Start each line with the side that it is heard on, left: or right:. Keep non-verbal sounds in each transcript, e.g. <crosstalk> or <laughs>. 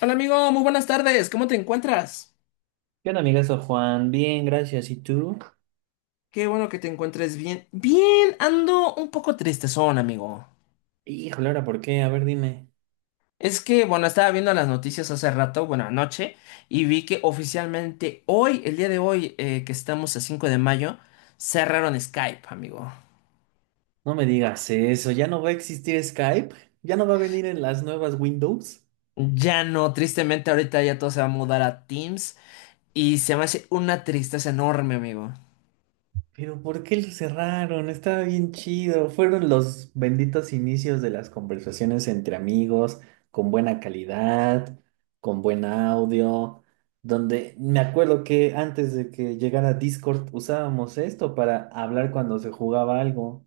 left: Hola amigo, muy buenas tardes. ¿Cómo te encuentras?
right: ¿Qué onda, amigazo Juan? Bien, gracias. ¿Y tú?
left: Qué bueno que te encuentres bien. Bien, ando un poco tristezón, amigo.
right: Híjole, ahora, ¿por qué? A ver, dime.
left: Es que, bueno, estaba viendo las noticias hace rato, bueno, anoche, y vi que oficialmente hoy, el día de hoy, que estamos a 5 de mayo, cerraron Skype, amigo.
right: No me digas eso. ¿Ya no va a existir Skype? ¿Ya no va a venir en las nuevas Windows?
left: Ya no, tristemente ahorita ya todo se va a mudar a Teams y se me hace una tristeza enorme, amigo.
right: Pero ¿por qué lo cerraron? Estaba bien chido. Fueron los benditos inicios de las conversaciones entre amigos, con buena calidad, con buen audio, donde me acuerdo que antes de que llegara Discord usábamos esto para hablar cuando se jugaba algo.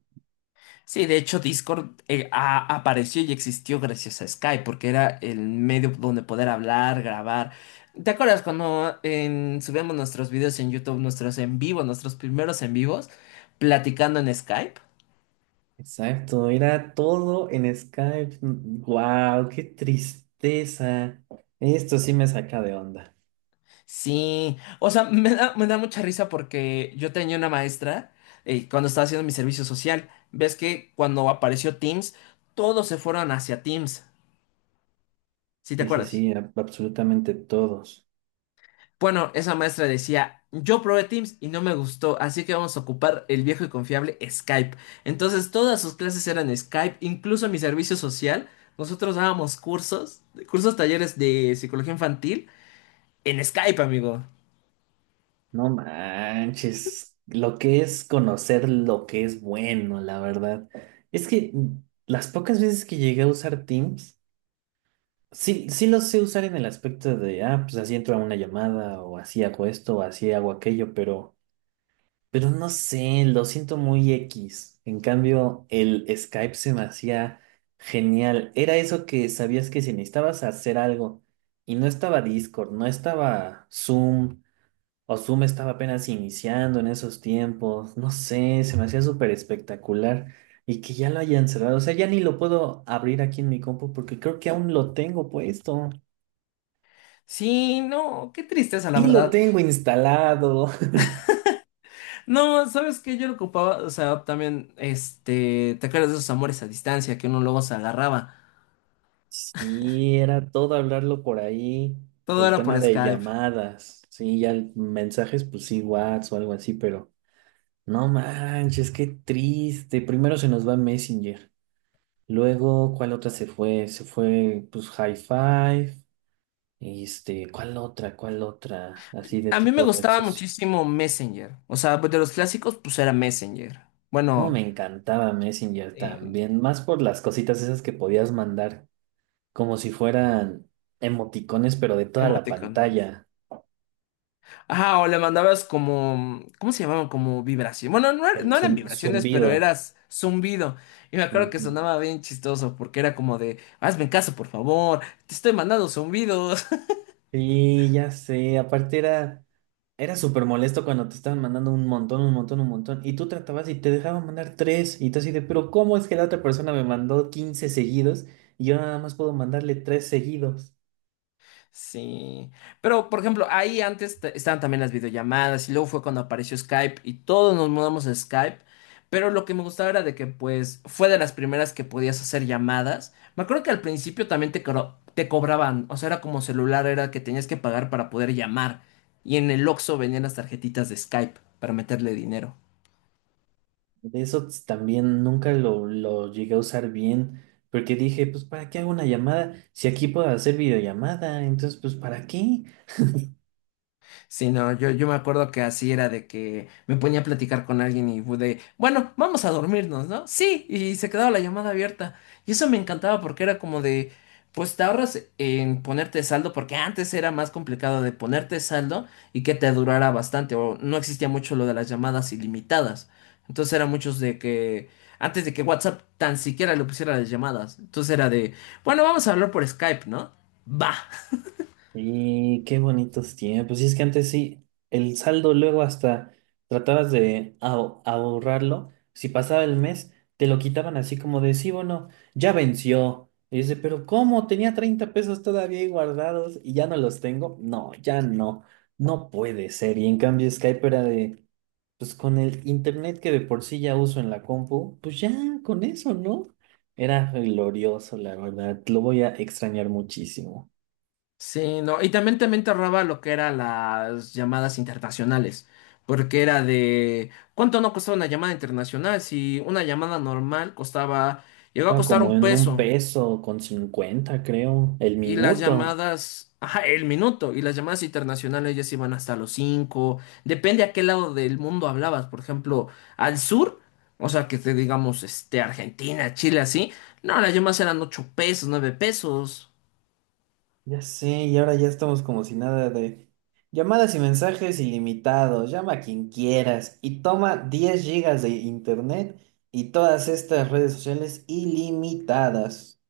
left: Sí, de hecho Discord apareció y existió gracias a Skype, porque era el medio donde poder hablar, grabar. ¿Te acuerdas cuando subíamos nuestros videos en YouTube, nuestros en vivo, nuestros primeros en vivos, platicando en Skype?
right: Exacto, era todo en Skype. Wow, qué tristeza. Esto sí me saca de onda.
left: Sí, o sea, me da mucha risa porque yo tenía una maestra cuando estaba haciendo mi servicio social. Ves que cuando apareció Teams, todos se fueron hacia Teams. ¿Sí te
right: Sí, sí,
left: acuerdas?
right: sí, absolutamente todos.
left: Bueno, esa maestra decía, yo probé Teams y no me gustó, así que vamos a ocupar el viejo y confiable Skype. Entonces todas sus clases eran Skype, incluso mi servicio social. Nosotros dábamos cursos, cursos talleres de psicología infantil en Skype, amigo.
right: No manches, lo que es conocer lo que es bueno, la verdad. Es que, las pocas veces que llegué a usar Teams, sí, sí lo sé usar en el aspecto de, ah, pues así entro a una llamada o así hago esto o así hago aquello, pero... Pero no sé, lo siento muy X. En cambio, el Skype se me hacía genial. Era eso que sabías que si necesitabas hacer algo y no estaba Discord, no estaba Zoom, o Zoom estaba apenas iniciando en esos tiempos, no sé, se me hacía súper espectacular. Y que ya lo hayan cerrado, o sea, ya ni lo puedo abrir aquí en mi compu porque creo que aún lo tengo puesto.
left: Sí, no, qué tristeza, la
right: Sí lo
left: verdad.
right: tengo instalado.
left: No, sabes que yo lo ocupaba, o sea, también, este, te acuerdas de esos amores a distancia que uno luego se agarraba.
right: Sí, era todo hablarlo por ahí,
left: Todo
right: el
left: era
right: tema
left: por
right: de
left: Skype.
right: llamadas, sí, ya mensajes, pues sí, WhatsApp o algo así, pero no manches, qué triste. Primero se nos va Messenger, luego, ¿cuál otra se fue? Se fue, pues, High Five, este, ¿cuál otra? ¿Cuál otra? Así de
left: A mí me
right: tipo red
left: gustaba
right: social.
left: muchísimo Messenger. O sea, pues, de los clásicos, pues era Messenger.
right: Cómo
left: Bueno,
right: me encantaba Messenger
left: eh,
right: también, más por las cositas esas que podías mandar, como si fueran emoticones, pero de toda la
left: emoticones.
right: pantalla.
left: Ajá, o le mandabas como, ¿cómo se llamaban? Como vibración. Bueno, no,
right: El
left: no eran vibraciones, pero
right: zumbido.
left: eras zumbido. Y me acuerdo que
right: Ujú.
left: sonaba bien chistoso porque era como de, hazme caso, por favor, te estoy mandando zumbidos.
right: Sí, ya sé. Aparte era súper molesto cuando te estaban mandando un montón, un montón, un montón. Y tú tratabas y te dejaban mandar tres. Y tú así de, pero ¿cómo es que la otra persona me mandó 15 seguidos y yo nada más puedo mandarle tres seguidos?
left: Sí, pero por ejemplo, ahí antes estaban también las videollamadas y luego fue cuando apareció Skype y todos nos mudamos a Skype, pero lo que me gustaba era de que pues fue de las primeras que podías hacer llamadas. Me acuerdo que al principio también te cobraban, o sea, era como celular, era que tenías que pagar para poder llamar y en el Oxxo venían las tarjetitas de Skype para meterle dinero.
right: De eso también nunca lo llegué a usar bien. Porque dije, pues, ¿para qué hago una llamada? Si aquí puedo hacer videollamada, entonces, pues, ¿para qué?
left: Sí, no, yo me acuerdo que así era de que me ponía a platicar con alguien y de, bueno, vamos a dormirnos, ¿no? Sí, y se quedaba la llamada abierta. Y eso me encantaba porque era como de, pues te ahorras en ponerte saldo, porque antes era más complicado de ponerte saldo y que te durara bastante, o no existía mucho lo de las llamadas ilimitadas. Entonces era muchos de que, antes de que WhatsApp tan siquiera le pusiera las llamadas, entonces era de, bueno, vamos a hablar por Skype, ¿no? Va.
right: Y qué bonitos tiempos. Y es que antes sí, el saldo luego hasta tratabas de ahorrarlo. Si pasaba el mes, te lo quitaban así como de, sí, bueno, ya venció. Y dice, pero ¿cómo? Tenía 30 pesos todavía ahí guardados y ya no los tengo. No, ya no. No puede ser. Y en cambio Skype era de, pues con el internet que de por sí ya uso en la compu, pues ya con eso, ¿no? Era glorioso, la verdad. Lo voy a extrañar muchísimo.
left: Sí, no, y también, también te ahorraba lo que eran las llamadas internacionales, porque era de ¿cuánto no costaba una llamada internacional? Si una llamada normal costaba, llegó a
right: Estaba
left: costar
right: como
left: un
right: en un
left: peso,
right: peso con 50 creo, el
left: y las
right: minuto.
left: llamadas, ajá, el minuto, y las llamadas internacionales ya se iban hasta los cinco, depende a qué lado del mundo hablabas, por ejemplo, al sur, o sea, que te digamos, este, Argentina, Chile, así, no, las llamadas eran 8 pesos, 9 pesos.
right: Ya sé, y ahora ya estamos como si nada de llamadas y mensajes ilimitados. Llama a quien quieras y toma 10 gigas de internet y todas estas redes sociales ilimitadas.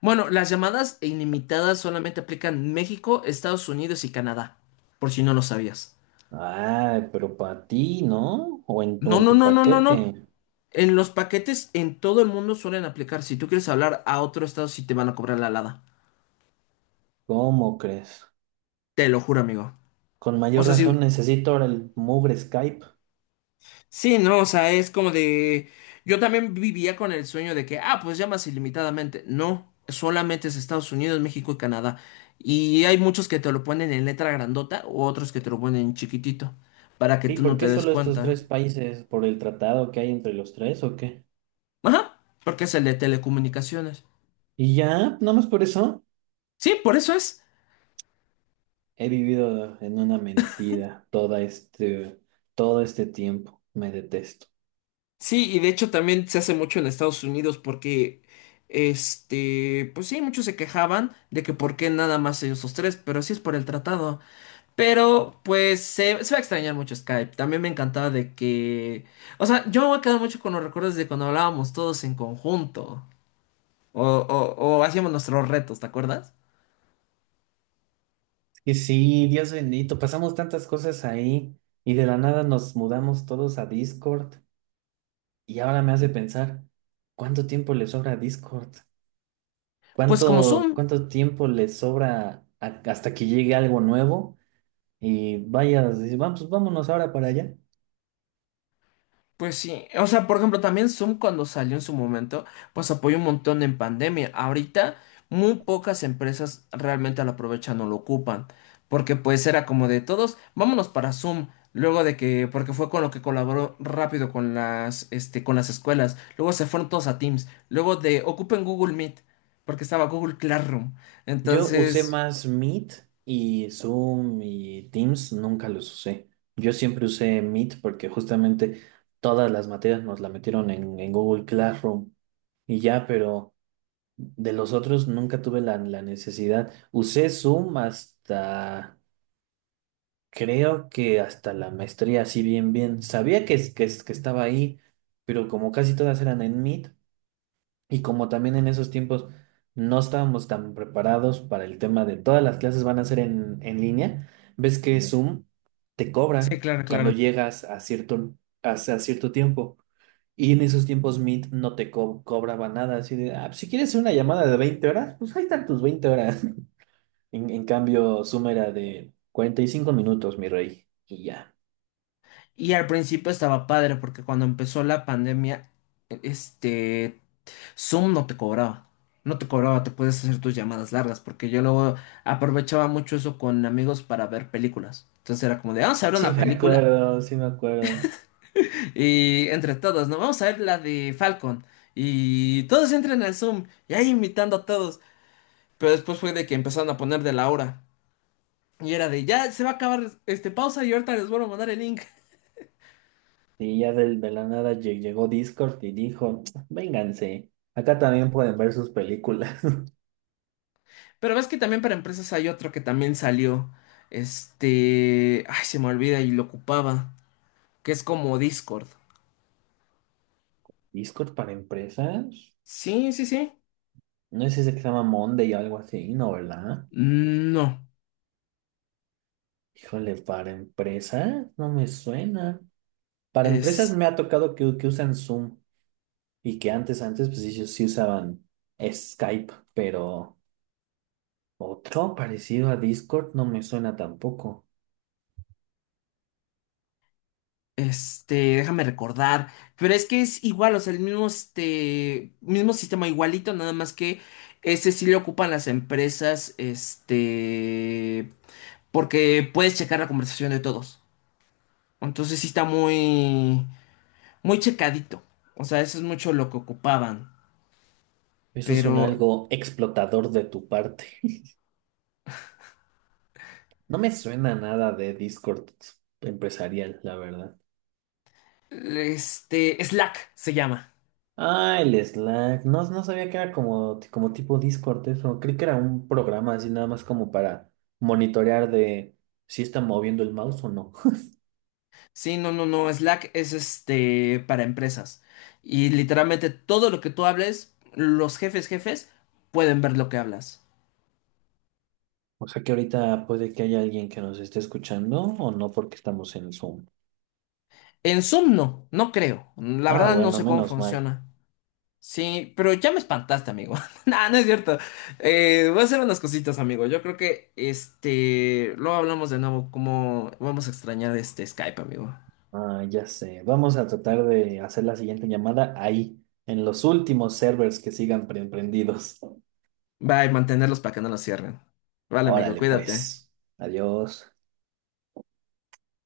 left: Bueno, las llamadas ilimitadas solamente aplican México, Estados Unidos y Canadá, por si no lo sabías.
right: Ay, pero para ti, ¿no? O en, tu-
left: No,
right: en
left: no,
right: tu
left: no, no, no, no.
right: paquete.
left: En los paquetes en todo el mundo suelen aplicar. Si tú quieres hablar a otro estado, sí te van a cobrar la alada.
right: ¿Cómo crees?
left: Te lo juro, amigo.
right: Con
left: O
right: mayor
left: sea, sí,
right: razón necesito ahora el mugre Skype.
left: sí, no, o sea, es como de... Yo también vivía con el sueño de que, ah, pues llamas ilimitadamente. No, solamente es Estados Unidos, México y Canadá. Y hay muchos que te lo ponen en letra grandota o otros que te lo ponen en chiquitito, para que
right: Sí,
left: tú no
right: ¿por
left: te
right: qué
left: des
right: solo estos
left: cuenta.
right: tres países? ¿Por el tratado que hay entre los tres o qué?
left: Ajá, porque es el de telecomunicaciones.
right: Y ya, nada más por eso,
left: Sí, por eso es.
right: he vivido en una mentira toda este, todo este tiempo. Me detesto.
left: Sí, y de hecho también se hace mucho en Estados Unidos porque, este, pues sí, muchos se quejaban de que por qué nada más ellos los tres, pero sí es por el tratado. Pero pues se va a extrañar mucho Skype. También me encantaba de que, o sea, yo me voy a quedar mucho con los recuerdos de cuando hablábamos todos en conjunto o, o o hacíamos nuestros retos, ¿te acuerdas?
right: Y sí, Dios bendito, pasamos tantas cosas ahí y de la nada nos mudamos todos a Discord y ahora me hace pensar, ¿cuánto tiempo le sobra a Discord?
left: Pues como
right: ¿Cuánto,
left: Zoom.
right: cuánto tiempo le sobra hasta que llegue algo nuevo? Y vaya, dice, vamos, vámonos ahora para allá.
left: Pues sí, o sea, por ejemplo, también Zoom cuando salió en su momento, pues apoyó un montón en pandemia. Ahorita muy pocas empresas realmente lo aprovechan o lo ocupan, porque pues era como de todos, vámonos para Zoom, luego de que, porque fue con lo que colaboró rápido con las, este, con las escuelas, luego se fueron todos a Teams, luego de ocupen Google Meet, porque estaba Google Classroom.
right: Yo usé
left: Entonces,
right: más Meet y Zoom y Teams, nunca los usé. Yo siempre usé Meet porque justamente todas las materias nos la metieron en Google Classroom y ya, pero de los otros nunca tuve la necesidad. Usé Zoom hasta, creo que hasta la maestría, así bien, bien. Sabía que, que estaba ahí, pero como casi todas eran en Meet. Y como también en esos tiempos no estábamos tan preparados para el tema de todas las clases van a ser en línea, ves que Ujú. Zoom te
left: sí,
right: cobra
left: claro,
right: cuando
left: claro.
right: llegas a cierto, a cierto tiempo. Y en esos tiempos Meet no te cobraba nada. Así de, "Ah, pues, si quieres una llamada de 20 horas, pues ahí están tus 20 horas. <laughs> En cambio, Zoom era de 45 minutos, mi rey. Y ya.
left: Y al principio estaba padre porque cuando empezó la pandemia, este, Zoom no te cobraba. No te cobraba, te puedes hacer tus llamadas largas porque yo luego aprovechaba mucho eso con amigos para ver películas. Entonces era como de, vamos a ver
right: Sí
left: una
right: me
left: película
right: acuerdo, sí me acuerdo.
left: y entre todos, ¿no? Vamos a ver la de Falcon y todos entran al Zoom y ahí invitando a todos. Pero después fue de que empezaron a poner de la hora y era de, ya se va a acabar este pausa y ahorita les vuelvo a mandar el link.
right: Y ya la nada llegó Discord y dijo, vénganse, acá también pueden ver sus películas.
left: Pero ves que también para empresas hay otro que también salió. Este. Ay, se me olvida y lo ocupaba. Que es como Discord.
right: <laughs> ¿Discord para empresas?
left: Sí, sí, sí.
right: No es ese que se llama Monday o algo así, ¿no, verdad?
left: No.
right: Híjole, ¿para empresas? No me suena. Para empresas
left: Es.
right: me ha tocado que usan Zoom y que antes, antes, pues ellos sí usaban Skype, pero otro parecido a Discord no me suena tampoco.
left: Este. Déjame recordar. Pero es que es igual, o sea, el mismo este. Mismo sistema igualito, nada más que. Ese sí le ocupan las empresas. Este. Porque puedes checar la conversación de todos. Entonces sí está muy. Muy checadito. O sea, eso es mucho lo que ocupaban.
right: Eso
left: Pero
right: suena algo explotador de tu parte. No me suena nada de Discord empresarial, la verdad.
left: Slack se llama.
right: Ah, el Slack. No, no sabía que era como, como tipo Discord eso. Creí que era un programa así nada más como para monitorear de si está moviendo el mouse o no. <laughs>
left: Sí, no, no, no, Slack es este para empresas. Y literalmente todo lo que tú hables, los jefes, jefes, pueden ver lo que hablas.
right: O sea que ahorita puede que haya alguien que nos esté escuchando o no porque estamos en Zoom.
left: En Zoom no, no creo. La
right: Ah,
left: verdad no
right: bueno,
left: sé cómo
right: menos mal.
left: funciona. Sí, pero ya me espantaste, amigo. <laughs> No, no es cierto. Voy a hacer unas cositas, amigo. Yo creo que este, luego hablamos de nuevo cómo vamos a extrañar este Skype, amigo.
right: Ah, ya sé. Vamos a tratar de hacer la siguiente llamada ahí, en los últimos servers que sigan prendidos.
left: Bye, mantenerlos para que no los cierren. Vale, amigo,
right: Órale,
left: cuídate.
right: pues. Adiós.